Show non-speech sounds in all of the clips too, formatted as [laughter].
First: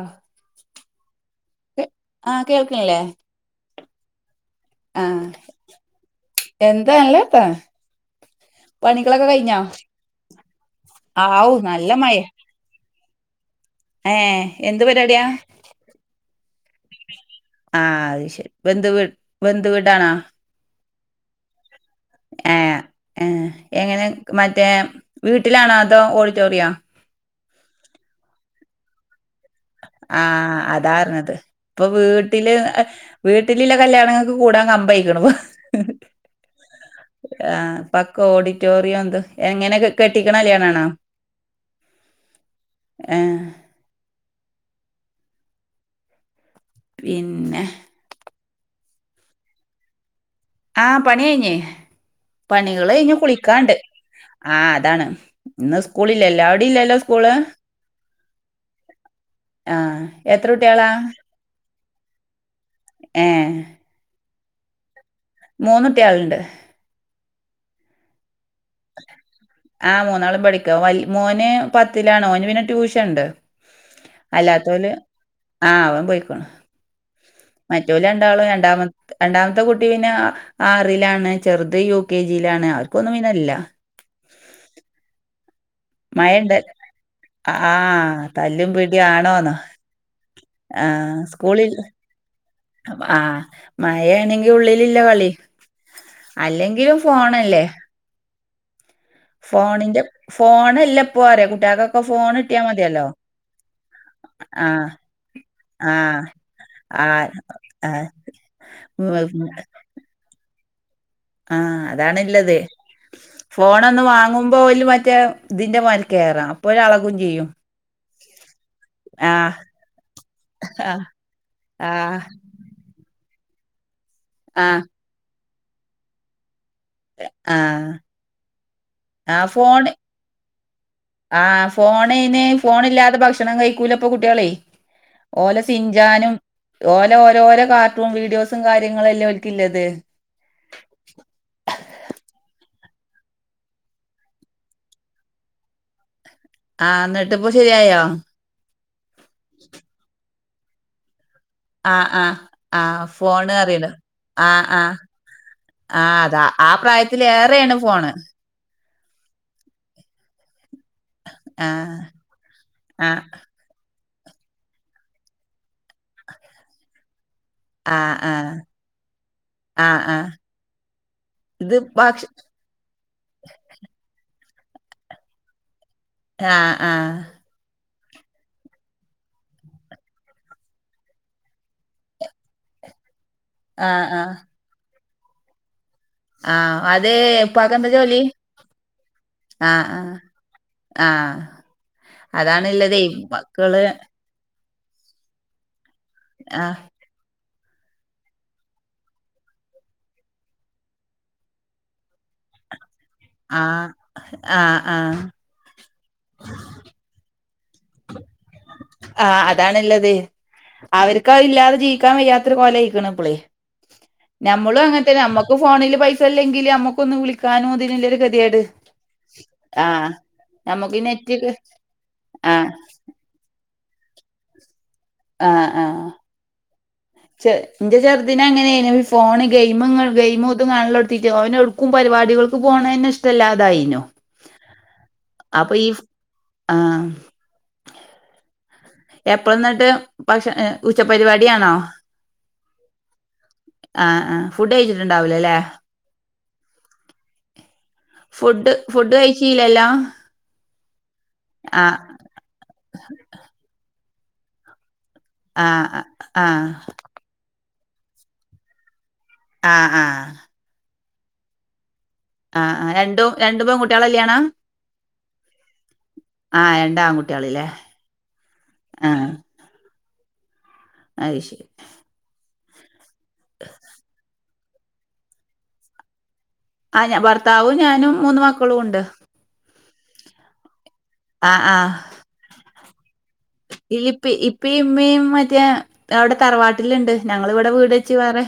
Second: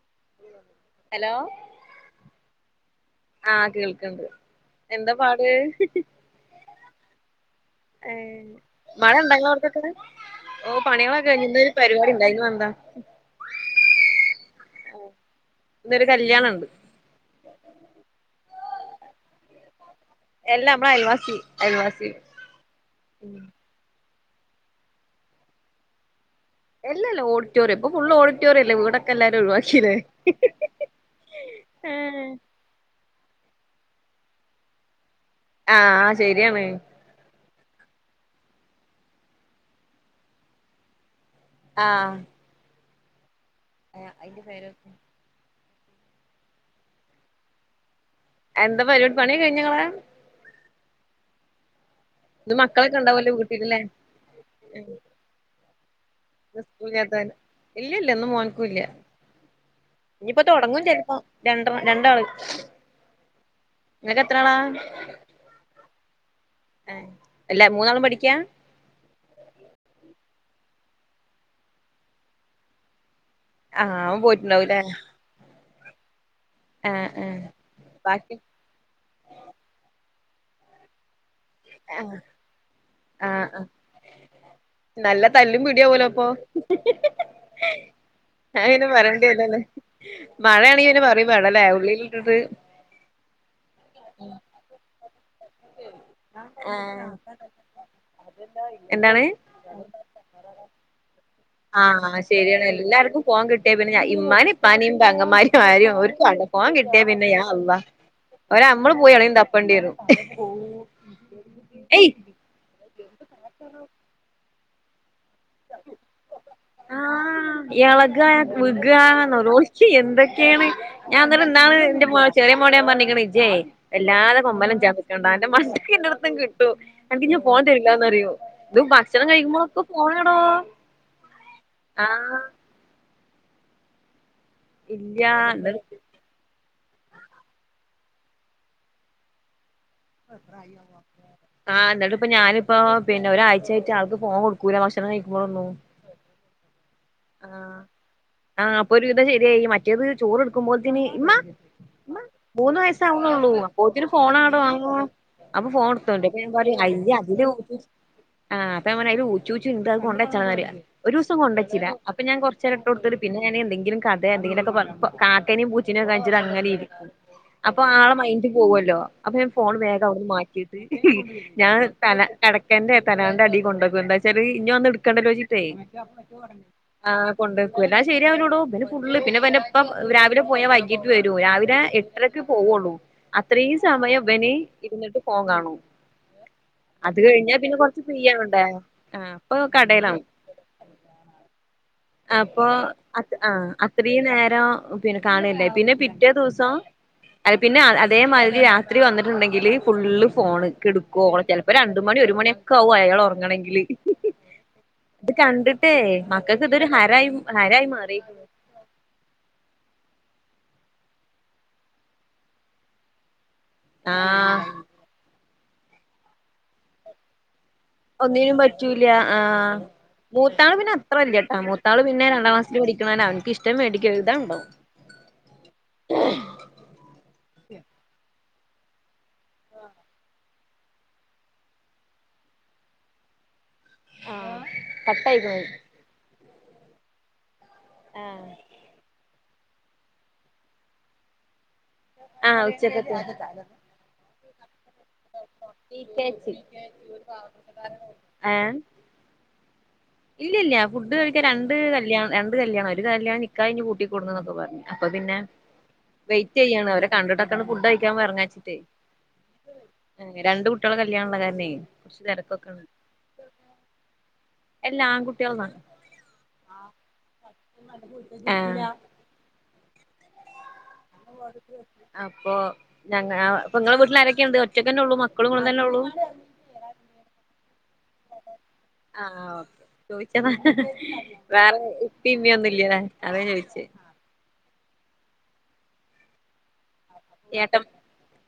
ആ ഹലോ ആഹ കേൾക്കണല്ലേ? ആഹ് കേൾക്കണ്ട് എന്താ പാട്. എന്താ നല്ല വർത്താന ഏഹ് മഴണ്ടെ ങ്ങളട്ക്കക്കേ? ഓ പണികളൊക്കെ കഴിഞ് ആവു ഇന്നരു നല്ല മഴേ പരിപാടിണ്ട് അയിനുവന്നതാ. ഏ എന്ത് പരിപാടിയാ? ഇന്നൊരു കല്യാണണ്ട് ആഹ് അഹ് ശരി ബന്ധ ബന്ധുവീടാണാ? എല്ലാ അമ്മളെ അയൽവാസി അയിവാസി. ഏ ഏഹ് എങ്ങനെ മറ്റേ വീട്ടിലാണോ അതോ ഓഡിറ്റോറിയോ? എല്ലല്ലാ ഓഡിറ്റൊറിയ ഇപ്പ ഫുൾ ഓടിറ്റോറിയല്ല വീടൊക്കെല്ലാരും ഒഴിവാ ആഹ അതാർഞ്ഞത് ഇപ്പൊ വീട്ടില് വീട്ടില്ല്ലകല്യാണങ്ങൾക്ക് കൂടാൻ കമ്പംഴിക്കണ. ആഹ ശരിയാണ് ആ പക്ക ഓഡിറ്റോറിയം എന്ത എങ്ങനെ കെട്ടിക്കണ കല്യാണണോ? ആഹ് ഏ അ അന്റെ പേരൊ പിന്നെ എന്താ പരിപാ പണിയൊക്കെ കയിഞ്ഞങ്ങളെ ആഹ പണികഴിഞ് ഇന്ന് പണികള് മക്കളൊക്കെ കഴിഞ്ഞു ഇണ്ടാവല്ലോ കുളിക്കാണ്ട് വീട്ടിലില്ലേ ആഹ അതാണ്. എന്ന കുളിലെല്ല ന്ന്സ്കുളിലാ ഇല്ലല്ല ഇന്ന് മോൻക്കൂല്ല. ആഹ് ഇനിപ്പോ എത്ര തൊടങ്ങും കുട്ടികളാ ചെൽപ്പ രണ്ട രണ്ടാള് ഏഹ് നിനക്ക് എത്രളാ മൂന്നൂട്ടികളുണ്ട് ആ എല്ല മൂന്നാളും പഠിക്കാ ആഹ മൂന്നാളും പഠിക്ക മോന് പത്തിലാണ് ഓന് പിന്നെ ട്യൂഷൻണ്ട് ആഹ് അവൻ പോയിട്ടുണ്ടാവൂല്ലേ അല്ലാതൊല് ആ ഓൻ പോയിക്കോണു ആഹ് ആഹ് മറ്റൊല് ബാക്കി രണ്ടാളും രണ്ടാമത് രണ്ടാമത്തെ കുട്ടി പിന്നെ ആറിലാണ്. ചെറുത് യു ആഹ് കെ ജി യിലാണ് ആർക്കൊന്നും പിന്നല്ല ആഹ് നല്ല തല്ലും പിടിയാവലോ അപ്പൊ മഴണ്ട് ഹ്ഹ്ഹ് ആഹ് തല്ലും അങ്ങനെ പിടിയും പറണ്ടി ആണോന്നോ തന്നല്ലേ മഴയാണെങ്കി പിന്നെ പറയും വേണല്ലേ ഉള്ളിൽ [unintelligible] ആഹ മഴയാണെങ്കി ഉള്ളിലില്ല കളി അല്ലെങ്കിലും ആഹ് ഫോണല്ലേ? എന്താണ് ഫോണിന്റെ ഫോൺ എല്ലപ്പോറിയ കുട്ടികൾക്കൊക്കെ ആഹ് ശരിയാണ് എല്ലാർക്കും ഫോൺ കിട്ടിയേ പിന്നെ ഞ ഇമ്മാ ആഹ് ഇപ്പാനെയയും പെങ്ങമാര് കാര്യം ഒരു ആഹ് കട പോവാൻ കിട്ടിയാ പിന്നെ ആഹ് ഞ അവാ അവര് നമ്മള് പോയി അളെങ്കും ആഹ് തപ്പേണ്ടി വും [unintelligible] ആ അതാണുള്ളത് ഫോണ ഒന്ന് വാങ്ങും ഇപ്പല മറ്റേ ഇതിന്റെ മൽ കയറാം ആഹ ഇളകാന ആഹ് കുഗാനെന്ന എന്തൊക്കെയാണ് ആഹ് ഞാൻന്നട്ട എന്താണ് എന്റെ ആഹ് മോ ചെ മോട ൻ പറഞ്ഞിക്കണ ഇജയ് എല്ലാതെ കൊമമ്പലം ആഹ് ചതക്കണ്ട അന്റെ മണ്ക്ക എന്റെടത്തും കിട്ടു എനിക്ക് ഞൻ പോൺ ആഹ് തരില്ലന്ന്റിയോ ഇത് ഭക്ഷണം കഴിക്കുമ്പോഴൊക്കെ ഫോണാണോ ആ ഫോണിന് ഫോണ ഇല്ലാത്ത ഭക്ഷണം കഴിക്കൂലപ്പൊ കുട്ടികളെ ഇല്ല ഓലെ ഇന്നട്ട് സിഞ്ചാനും ഓലെ ഓരോരോ കാർട്ടൂണും വീഡിയോസും കാര്യങ്ങളുംല്ലേ ഒലിക്കല്ലത് [unintelligible] ആഹ് എന്നിട്ട് ഇപ്പ ഞാനിപ്പോ പിന്നെ ഒരാഴ്ച ആട്ട് ആൾക്ക് ഫോൺ കൊടുക്കൂല ഭക്ഷണം കഴിക്കുമ്പോഴൊന്നു ആന്ന ആഹ് ആഹ അപ്പൊ ഒരു ഇത ശരിയായി മറ്റേത് ചോറ്ടുക്കുമ്പോത്തന് ഇമ്മ ആ ഇമ്മ ആ മൂന്ന് ആ വയസാവള്ളൂ ഫോണ് അറിയണ് അപ്പൊതേനു ആ ഫോണാടോ ആ ആഹ് അപ്പൊ ഫോൺ ആ എടുത്തോണ്ട് അതാ ആ പറയാ അ അതില് പ്രായത്തിലേറെയാണ് യ ഫോണ്. ആഹ് അപ്പ അങ്ങന ഉചൂച്ചി ഉണ്ട് കൊണ്ടെച്ചായ ഒരു ദിവസം കൊണ്ട ആ വച്ചില്ല അപ്പൊ ഞാൻ കോരചേരം ഇട്ടു ആ കൊടുത്ത പിന്ന ഞൻ എന്തെലും കഥയ എന്തെങ്കിലൊക്കെ പറ കാക്കേനയും പൂച്ചനെയക്കെ കഴിച്ചിട്ട അങ്ങനെ ഇരിക്കും അപ്പൊ ആ ആളെ ആ മൈന്ഡ് പോവല്ലോ അപ്പൊ ഞാൻ ഫോണ് ആ വേഗം ആ അവിടുന്ന് മാറ്റിയിട്ട് ഞാൻ ഇത് ഭക്ഷ തല കടക്കാൻന്റെ തലാന്റെ അടി കൊണ്ടോും എന്താ വച്ചാല് ഇനി ഒന്ന് എടുക്കേണ്ടോചിച്ചിട്ടേ ആ ആ കൊണ്ടക്കും എല്ലാം ശരിയാവുലൊടോ പിന്നെ ഫുള് പിന്നെ പിന്നെ പ്പം രാവിലെ പോയാൽ വൈകിട്ട് വരൂ രാവിലെ എ രാക്ക് പൊവുള്ളൂ അത്രയും ആ സമയം ആ ഇവന് ഇരുന്നിട്ട് ഫോൺ കാണും ആ അത് കഴിഞ്ഞാ പിന്നെ ഉപ്പാക്കെന്താ കൊറച്ച് ജോലി? ഫ്രീയാവണ്ടേ ആപ്പൊ കടലാണു ആഹ് അപ്പൊ ആത് ആഹ് അത്രയും നേരം പിന്നെ കാണല്ലേ പിന്നെ പിറ്റേ ആ ദിസോം അത് പിന്നെ അതെ അതേമാരി രാത്രി വന്നിട്ടുണ്ടെങ്കിൽ ഫുള് ഫോണ്ക്കെടുക്കുവോ ഓൻ ചെല പ്പ രണ്ട് മണി ഒരു മണിയൊക്കാവും അയാൾ ആ ഒറങ്ങണെങ്കില് ആ ആ അത് കണ്ട് ഏയ് മക്കക്ക് ഇതൊരു ഹരായി ഹരായി മാറി ആഹ് അതാണുള്ളത് അവർക്കാ ഇല്ലാതെ ജീവിക്കാൻ വയ്യാത്തോരു കൊലയിക്കണ് ഇപ്പളേ ആഹ് നമ്മളും അങ്ങനത്തെന്നെ നമ്മുക്ക് ഫോണിൽ പൈസല്ലെങ്കില് നമ്മുക്കൊന്ന് വിളി ക്കാനും ആതില്ലില്ലോരു ഒന്നിനും ഗതിഗെട് പറ്റൂല ആഹ് നമ്മുക്ക് നെറ്റ്‌ക്ക്‌ ഇനാൾ പിന്നെ രണ്ടാംക്ലാസ്സിൽ പഠിക്കണന്നാ അവന്ക്ക് ഇഷ്ടം മേടിക്കഴുതാൻ ഉണ്ടാവും ആഹ് ആഹ് ചെ എന്റെ ചെറുദിനെ അങ്ങനെരുന്നു ഫോണ് ഗെയിമിങ് ഗെയിമും ഇത്തുംആലോക്കിറ്റ്‌ ഓന് ക്കും പരിപാടികൾക്ക് പോണേന്നെ ഇഷ്ടല്ലാതായിനോ ആഹ് കട്ടായിക്കണ് ആപ്പ ഈ ആഹ് ആഹ് എപ്പ എന്നിട്ട് പക്ഷേ ഏഹ് ഉച്ചപരിപാടി ആണോ ആഹ് ഉച്ചക്കത്തെ ആഹ് ആഹ് ഫുഡ്ഴിച്ചിട്ടുണ്ടാവിലല്ലേ റ്റിക്കെച്ചി റ്റിക്കെച്ചി ഒരു പാവപ്പെട്ടകാരനാണ് ഫുഡ് ഏഹ് ഫുഡ് കഴിച്ചില്ലല്ലോ ഇല്ലില്ല്യ ഫുഡ് കഴിക്കാ രണ്ട് കല്യാണം രണ്ട് കല്യാണം ഒരു കല്യാണി നിക്കാഹ്ഞ്ഞു കൂട്ടി കൊടുന്നുന്നോക്കെ പർഞ്ഞ് അപ്പൊ പിന്നെ ആഹ് ആഹ് വൈറ്റയ്യാണ് അവര് കണ്ടിട്ടൊക്കെന്ന് ഫുഡ് കഴിക്കാൻ പറഞയിചിട്ടേയ് ആഹ് രണ്ട് കുട്ടികളെ കല്യാണ ഉള്ള കാരനേ ആഹ് ആഹ് രണ്ടു രണ്ടു പെൺകുട്ട്യാളെ കല്യാണാ എല്ലാ ആൺകുട്ടികളാ ആഹ് രണ്ടാ ആൺകുട്ട്യാളില്ലേ ആഹ് അത് ഓഹ് ശരി അട്ത്ത് വന്നേ അപ്പൊ ഞങ്ങ ആഹ് ഇപ്പങ്ങളെ വീട്ടിൽ ആരൊക്കെയുണ്ട് ഒറ്റക്കന്നെഉള്ളൂ മക്കളും ഇങ്ങളുംതന്നെ ഉള്ളു ആഞ ഭർത്താവും ഞാനും മൂന്ന് മക്കളും ഉണ്ട് ആഹ് ആഹ് ഓക്കെ ചോയിച്ചതാ ആഹ് വേറേ ആഹ് ഇപ്പിം ഇമ്മിംയൊന്നില്ല്യെന്നാ അത ചോയിച്ചേ ഇപ്പി ഇപ്പിഉമ്മയും മറ്റേ അവിടെ തറവാട്ടിലിണ്ട് ഞങ്ങളിവിടെ ഏട്ടൻ വീട് വച്ച് വേറേ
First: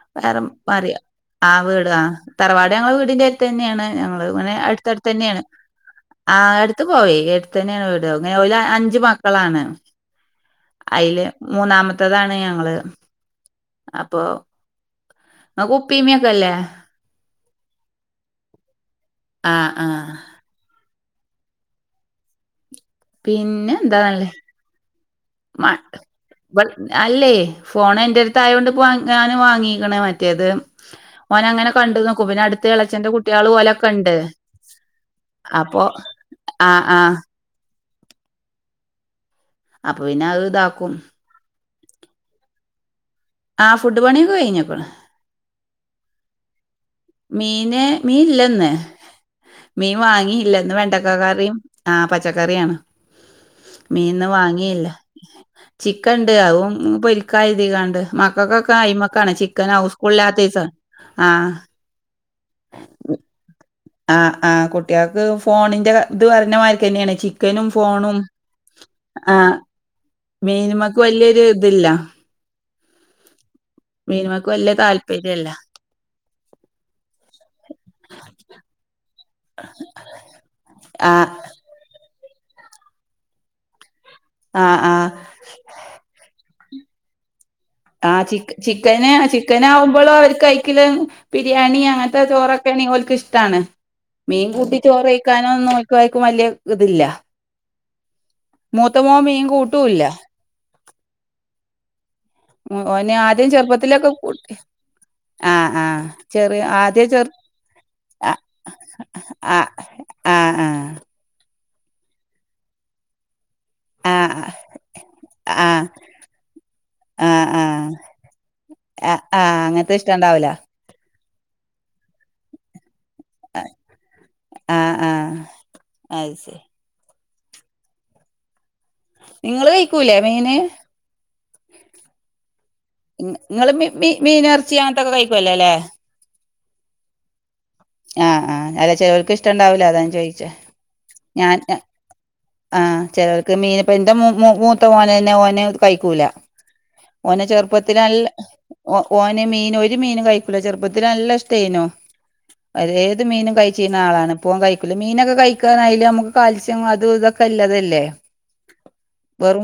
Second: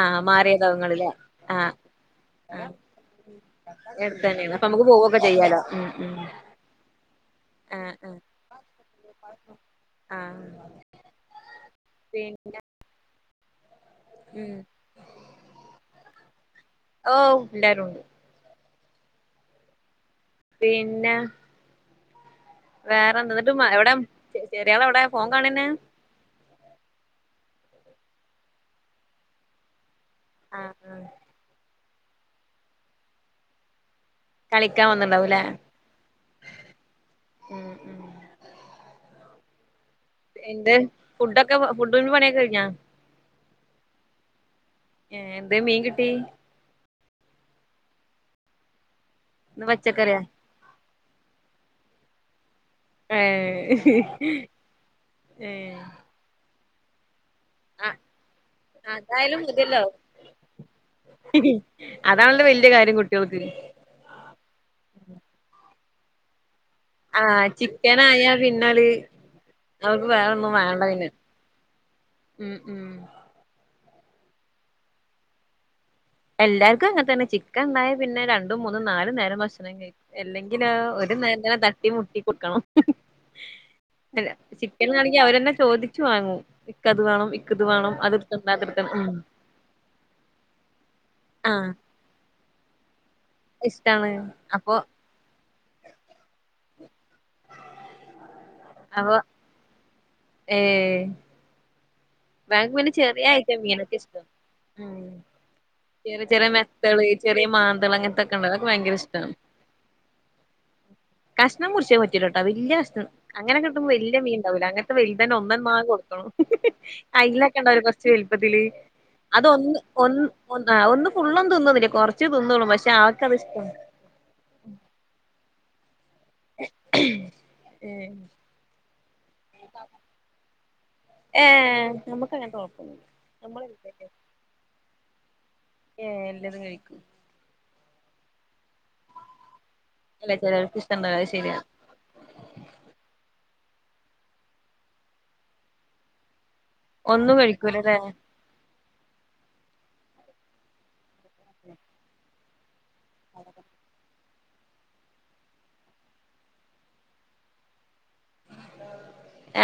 ആഹ് വേറെ മാറിയതാവും മാറിയ നിങ്ങളില്ലേ ആഹ് വീട് ആഹ് ആഹ് തറവാട് ഞങ്ങള് വീടിന്റെ എടുത്തന്നെയാണ് അടുത്ത് ഞങ്ങള് ഇങ്ങനെ തന്നെയാണ് അപ്പൊ അടു നമുക്ക് പോവൊക്കെ ത്തടുത്തന്നെആണ് ചെയ്യാലോ ഉം ഉം ആടുത്ത് പോയി എടുതന്നെയാണ് ആഹ് വിട് ആഹ് ഇങ്ങനെ ഒരു അഞ്ച് മാ മക്കളാണ് ആഹ് അയില് മൂന്നാമത്തേതാണ് പിന്നെ ഞങ്ങള് അപ്പൊ ഉം ആഉപ്പിമ്മിക്കല്ലേ ഓഹ് എല്ലാരുണ്ട് ആഹ് ആഹ് പിന്നെ വേറെന്തെന്നിട്ടും എവിടെ ചെ ചെറ ചെറിയളെവിടെ മട്ട് ഇവൾ അല്ലേ ഫോൺ എന്റെ അടുത്തായൊണ്ട്പ്പം വാ ഞാൻ വാങ്ങിക്ക്ണ് മറ്റേത് ആഹ് ആഹ് ഓനങ്ങനെ കണ്ട് നോക്കും പിന്നെ അടുത്ത് ഇളച്ചന്റെ കുട്ട്യാള് ഒലകെണ്ട് കളിക്കാൻ വന്നിണ്ടാവൂല്ലേ അപ്പൊ ആഹ് ആഹ് ഉം ഉം അപ്പൊ പിന്നെ അത് എന്ത് ഇതാക്കും ഫുഡൊക്കെ ഫുഡിന്റെ പണിയൊകെ കഴിഞ്ഞ? ആ ഫുഡ്പണിയൊക്കെഴിഞ്ഞ്ക്ക് ണ് ഏ എന്തേ മീൻ കിട്ടി? മീന് മീൻ ഇല്ലെന്ന് ഇന്ന് മീൻ പച്ചക്കറിയാ വാങ്ങിയില്ലന്ന് വെണ്ടക്ക കറിം ആ പച്ചക്കറിയാണ് ഏഹ് മീനിന്ന് വാങ്ങിയില്ല ഏഹ് ക്കെ ഉണ്ട് അവും ക്കാ ആഹ് രുതികാണ്ട് മക്കൾക്കൊക്കെ യിമക്കാണ് അതായാലും ചിക്കനാ മതിയല്ലോ ഉസ്കൂൾ ല്ലാത്തസം ആ അതാണല്ലോവല്ല്യകാര്യം കുട്ട്യോൾക്ക്. അ ആ കുട്ട്യാൾക്ക് ഫോണിന്റെ ഇത് പറഞ്ഞമായ്‌രി ക്കെന്നെണ് ആഹ് ചിക്കനും ചിക്കൻ ഫോണും ആയാ പിന്നത് ആ [unintelligible] മീന്‌മ്മക്ക് പിന്നെ വല്യയൊരു ഇതില്ല ഉം ഉം മീനമക്ക് വല്യ താല്പര്യല്ല എല്ലാർക്കുംങ്ങൻ തന്നെ ചിക്കൻ ഉണ്ടായാ പിന്നെ രണ്ടും മൂന്നും നാലും നേരം ഭക്ഷണം കയ് എല്ലെങ്കിലൊ ഒരു ആഹ് [unintelligible] മുട്ടി മുട്ടി കൊടുക്കണം ഹ് ഹ് ആഹ് ചിക്കനാണെങ്കില് അവരെന്നെ ആഹ് ചോദി ച്ച് വാങ്ങൂ ഇക്കത് വേണം ഇക്കത് വേണം അതെടുതൊണ്ട അതെടുത്ത ക്കാനാവുമ്പള് അവര് കഴിക്കല് ആഹ് ബിരിയാണി അങ്ങൻത്തെ ചോറൊക്കെണ്ഓൽക്ക്ഷ് ട്ടാണ് ഇഷ്ടാണ് മീൻ അപ്പൊ കൂട്ടി ചോറ്ഴിക്കാനോന്നും ഓൽക്കാർക്കും വല്യരുതില്ല മൂത്തമോ മീൻ കൂട്ടുല്ല ഏ ഉ ഓനാദ്യം ഐറ്റം മീനൊക്കെ ചെറുപ്പത്തിലൊക്കെ ഇഷ്ട കൂട്ടി ഉം ആ ചെറിയ ചെറിയ മെത്തള് ചെറിയ മാന്തള് അങ്ങനത്തൊക്കെ ഉണ്ട് അതൊക്കെ ഭയങ്കര ഇഷ്ടാണ് ആ [unintelligible] കഷ്ണം മുറിച്ചേ പറ്റൂലട്ടോ വല്യ കഷ്ണം അങ്ങനൊ ആ ആ വലിയ മീൻണ്ടാവൂലെ അങ്ങനത്തെ വലുതന്നെ ഒന്നനെ ആ മാങ്ങി കൊടുക്കണം ഹ് ഹ് ഹ് അയിലക്കെണ്ടാവൂലെ ആ കൊറച്ച് മലുപ്പത്തില് ആ ആ അതൊന്ന് അങ്ങനത്തെ ഒന്ന് ഇഷ്ടണ്ടാവൂല ആഹ് ഒന്ന് ഫുള്ളൊ തിന്നുന്നില്ലേ കൊറച്ച് തിന്നള്ളൂപക്ഷെ ആൾക്ക്ത്ഷ്ടാ ആഹ് ആഹ അത്ശരി- [unintelligible] നിങ്ങള് കഴിക്കൂലെ മീന്? ഏ നമുക്ക് അങ്ങനെ കൊഴപ്പന്നുല്ല നിങ്ങള് മി മി മീൻ ഇറച്ചി അങ്ങനത്തൊക്കെ കഴിക്കുവല്ലോ അല്ലേ ഏ എല്ലാതും കഴിക്കും. ആഹ് ആഹ് അല്ല ചെ ലേർക്ക് ഇഷ്ടുണ്ടാവൂല അത് ഞാൻ അല്ല ചോദിച്ചേ ചെലോർക്ക് ഇഷ്ടണ്ടാവൂല അത് ഞാൻ ശരിയാ ആഹ് ചിലർക്ക് മീൻ ഇപ്പ എന്റെ മൂ മൂ മൂത്ത മോനന്നെ ഓനെ കഴിക്കൂല ഒന്നും ഓന് കഴിക്കൂലല്ലേ ചെറുപ്പത്തില് ല്ല ഓ ഓന് മീൻ ഒരു മീൻ കഴിക്കൂല ചെറുപ്പത്തില് ല്ല ഇഷ്ട്ടെയ്നു. ഏത് മീനും കഴിച്ചീ ന്ന ആളാണ് ഇപ്പോ ഓൻ കഴിക്കൂല മീനൊക്കെ കഴിക്കാനായല് നമുക്ക് കാൽത്സ്യം അതുംഇതൊക്കെല്ലതല്ലേ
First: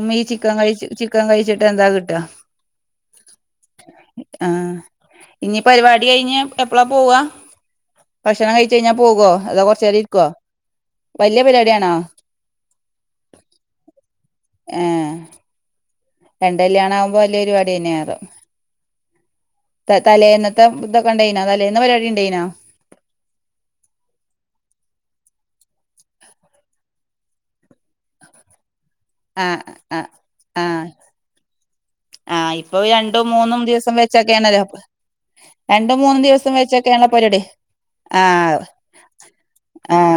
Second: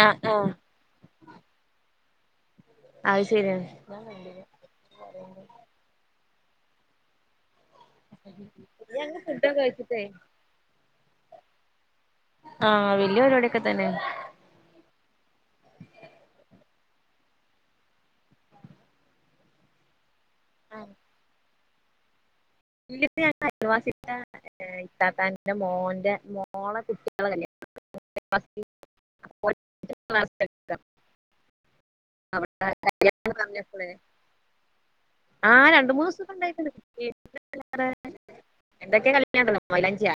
ആ ആ ചിക്കൻ കഴിച്ച ചിക്കൻ കഴിച്ചിട്ട് എന്താ കിട്ടാ അത് ശെരിആണ് ആഹ ഇഞ്ഞി പരിപാടി കഴിഞ്ഞ് എപ്പളാ പോവാ ഭക്ഷണം കഴിച്ച് കഴിഞ്ഞാ ഞങ്ങ പോകോ അതോ കൊർച്ചേരം ഇരിക്കോ? വല്യ പരിപാടിയാണോ ആഹ വലിയ പരിപാടിക്കെ തന്നെണ്. ഏ രണ്ട്ല്യാണആവുമ്പോ വല്യരുവാടി തന്നെയാരം. ത ആ തലേന്നത്തെതൊക്കെണ്ടേയ്നോ തലേന്ന് പരിപാടിണ്ടേയ്നോ?. [unintelligible] എന്റെ ഇത്താത്തൻന്റെ മോന്റെ മോളെ കുട്ടാളെ കല്യണ ആഹ് [unintelligible] ആഹ ഇപ്പൊ രണ്ടും മൂന്നും ദിവസം വെച്ചൊക്കെയ ആണല്ലോ ആഹ് രണ്ട് രണ്ടും മൂന്ന് മൂന്നും ദിവസൊക്കെ ദിവസം വെച്ചൊക്കെയ ഉണ്ടായിട്ടുണ്ട് ആണ പരിപടി ആഹ എന്തൊക്കെ കല്യാണണ്ടല്ലോ മൈലാഞ്ചിയ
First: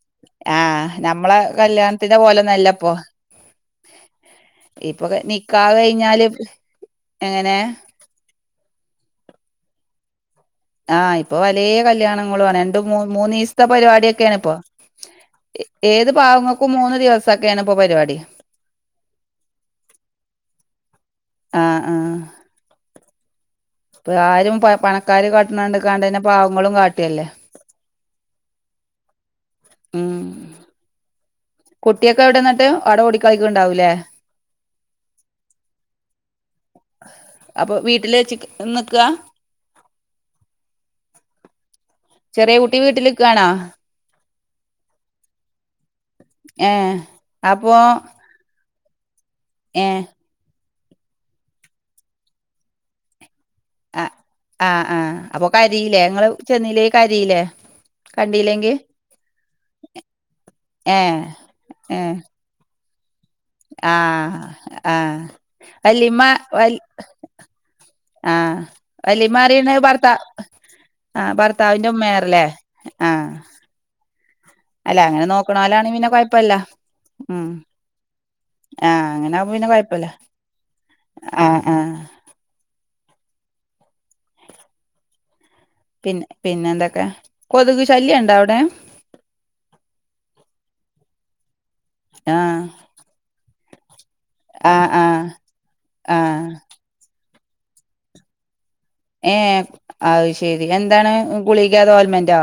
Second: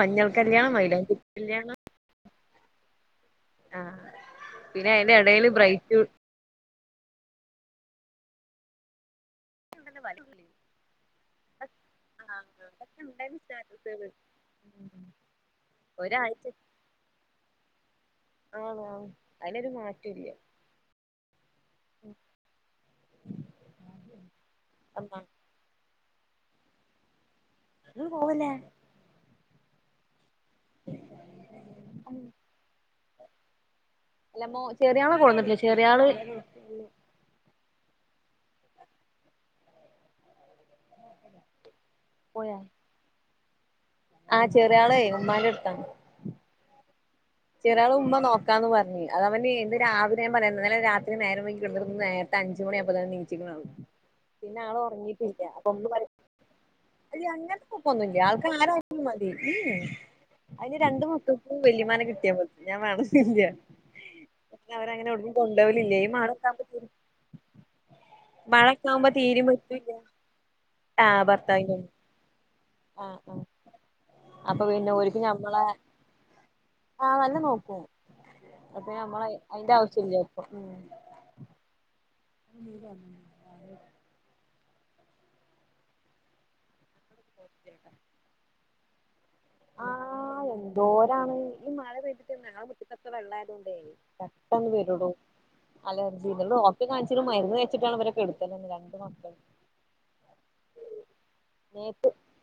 മഞ്ഞൾ കല്യാണം മൈലാഞ്ചി കല്യാണം പണ്ടെത്തെ പോലെന്നല്ലപ്പൊ ആഹ് പിന്നെ ഇപ്പൊ അതിന്റെ ഇടയിൽ നിക്കാഹ് ബ്രൈറ്റ് കഴിഞ്ഞാല് എങ്ങനെ [unintelligible] ആഹ് ഇപ്പൊ പലേ കല്യാണങ്ങളാണ് രണ്ടു മൂ ഉണ്ടായിരുന്നു മൂന്നീസത്തെ പരിപാടി സ്റ്റാറ്റസുകള് ഒക്കെയാണ് ആാണിപ്പൊ ഏത് ഒരാഴ്ച പാവങ്ങൾക്കും മൂന്ന് ദിവസൊക്കെയാണ് ഇപ്പോ പരിപാടി ആണോ അതിലൊരു മാറ്റം ഇല്ല ആഹ് ആഹാ ഇപ്പ ആരും പണക്കാര് കാട്ടണണ്ട് കണ്ടന്നെ പാവങ്ങളും കാട്ടെല്ലേ അത് പോലേ ഉം കുട്ടിയൊക്കെ എവിടെന്നിട്ട് അവിടെ ഓടിക്കളക്കണ്ടാവൂലേ? അല്ലമ്മോ ചെറിയാളെ കൊടുന്നട്ടില്ല ചെറിയാൾ അപ്പൊ വീട്ടില് വെച്ച ഇന്ന് നിക്കാ ചെറിയ കുട്ടി വീട്ടിലിക്കാണോ? ആഹ ചെറിയ ആളേ ഉമ്മാന്റെ അടുത്താണ്. ഏഹ് ചെറിയ ആളെ ഉമ്മ നോക്കാന്ന് പറഞ്ഞ് അത് അവന് ഇന്ന് ഏ രാവിലെ ഞാൻ പറയുന്നത് ഇന്നലെ രാത്രി നേര വൈകി കിടന്നിട്ട് നേരത്തെ അഞ്ച മണിയപ്പോ തന്ന നീച്ചക്കണ് ആഹ് ആഹ് ആഹ് അപ്പൊ കരിയില്ലേ ങ്ങള് ചെന്നില്ലേ അല്ല കരിയില്ലേ അങ്ങനത്തെ കുഴപ്പൊന്നുല്ല ആൾക്ക് ആരെ കണ്ടില്ലെങ്കിൽ മതി ഉം ഉം അതിന് ഏ രണ്ടു മക്കക്കും വല്യയമ്മാനെ കിട്ടിയാമതി ഞാൻ വേണോന്നില്ല. ആഹ് ആഹ് കൊണ്ടോവലില്ലേ ഈ വലിമ്മ വ മഴക്കാവുമ്പോ ആഹ് മഴക്കാവുമ്പോ തീരിം വല്ലിമ്മപറിയണ പറ്റൂല്ല ഭർത്താവ് ആഹ് ഭർത്താവിന്റെ ഉമ്മയാറല്ലേ ആഹ് അപ്പൊ പിന്നെ ഓരിയ്ക്ക് ഞമ്മളെ നോക്കണോലാണെ പിന്നെ കൊഴപ്പല്ല ആഹ് നല്ലം ഉം നോക്കും അപ്പ ആ ഞമ്മൾ അതിന്റെ ആവശ്യംല്ല ഇപ്പൊ ഉം ആഹ് ആഹ് [unintelligible] പിന്നെ പിന്നെ എന്തൊക്കെ കൊതുക് ശല്യ ഉണ്ടോ അവിടെ ആഹ് എന്തോരാണ് ഈ മഴെ പെയിതിട്ടെ ആ ഞങ്ങളെ മുറ്റത്തൊക്കേ വെള്ളയതോണ്ടെ പെട്ടന്ന് ആ ആ വരെടോ അലർജി ആ ഇന്നലെ ഡോക്ടറെ കാണിച്ചിട്ടും മരുന്ന് വെച്ചിട്ടാണ് ഇവരെ കെടുത്തി രണ്ട്സം [unintelligible] ഏ അത് ശെരി എന്താണ് ഗുളിഗേ അതോ മേത്ത് ഓയിൽമെന്റോ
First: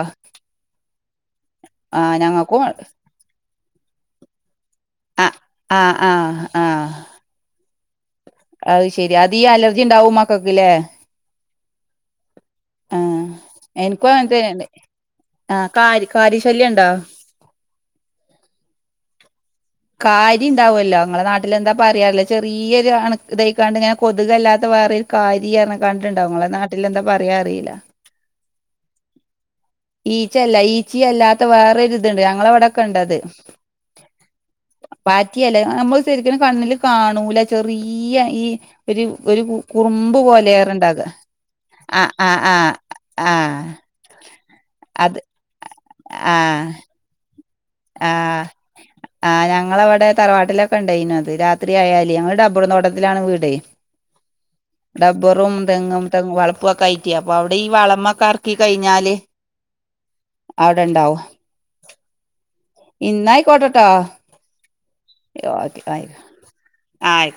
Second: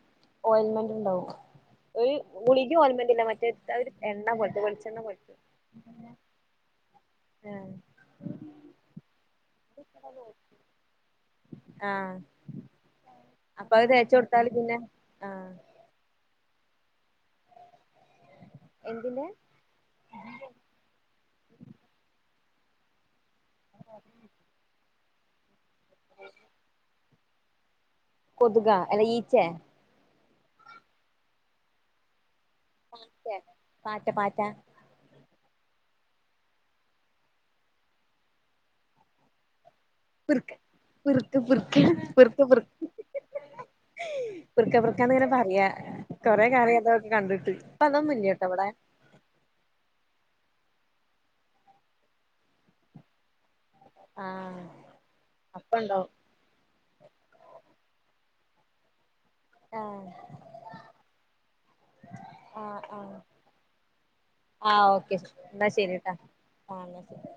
ഈ ഗുളിഗേ ഓയിൽമെന്റ്ല്ല മറ്റേ ഒരു എണ്ണ പോലത്തെ വെളിച്ചെണ്ണ പോലത്തെ ആഹ് ആഹ് ആഹ് ആഹ [inaudible] അത് ശെരി അത് ഈ അലർജി ഇണ്ടാവും മക്കക്കില്ലേ ആഹ് ആഹ് അപ്പൊ അത് എനിക്കും തേച്ച് അങ്ങനതെ കൊടുത്താല് പിന്നെ ആഹ് ആ കാരി കാരി ശല്യ ഉണ്ടോ എന്തിന്റെ കാരി ഇണ്ടാവുല്ലോ ഇങ്ങളെ നാട്ടിലെന്താ പറയാറില്ല ചെറിയൊരു അണു ഇതായി കാണ്ട് ഇങ്ങനെ കൊതുകല്ലാത്ത വേറോരു കാരി പറഞ്ഞിങ്ങാണ്ട് ഇണ്ടാവും ഇങ്ങളെ നാട്ടിലെന്താ പറയാൻ അറിയില്ല കൊതുക അല്ലാ ഈച്ചേ ഈച്ച അല്ല ഈച്ചി അല്ലാത്ത വേറെരിത്ണ്ട് ഞങ്ങളവിടെ പാറ്റേ പാറ്റ പാറ്റ പാറ്റിയല്ല നമ്മള് ശരിക്കനും കണ്ണില് കാണൂല ചെറിയ ഈ ഒരു ഒരു കുറുമ്പ് പിറുക്ക പോലെയറ്ണ്ടാക പിറുക്ക് പിറുക്ക് ആഹ് ആഹ് ആഹ് ആഹ് വ്ർക്ക വ്ർക്കാന്ന് ഇങ്ങനെ പറയാ കൊറെ കാലായി അതൊക്കെ കണ്ടിട്ട് ആഹ് അതൊന്നുല്ല്യട്ടോ ഇവിടെ ആഹ് ഞങ്ങളവിടെ തറവാട്ടിലൊക്കെ ഉണ്ടായിന് അത് രാത്രിയാല് ഞങ്ങള് ടബർ തോട്ടത്തിലാണേ വീട് ആഹ് ടബ്ബറും തെങ്ങും അപ്പണ്ടാവും തെങ് വളപ്പൊക്കായിട്ട് ഇ അപ്പൊ അവിടെ ഈ വളമ്മക്കർക്കി കഴിഞ്ഞാല് ആഹ് അവിടെണ്ടാവും ആഹ് ആഹ് ന്നായികോട്ടെട്ടോ ആഹ് ഓക്കെ എന്നാ ശെരിട്ടാ ആഹ് എന്നാ ശെരി ആയി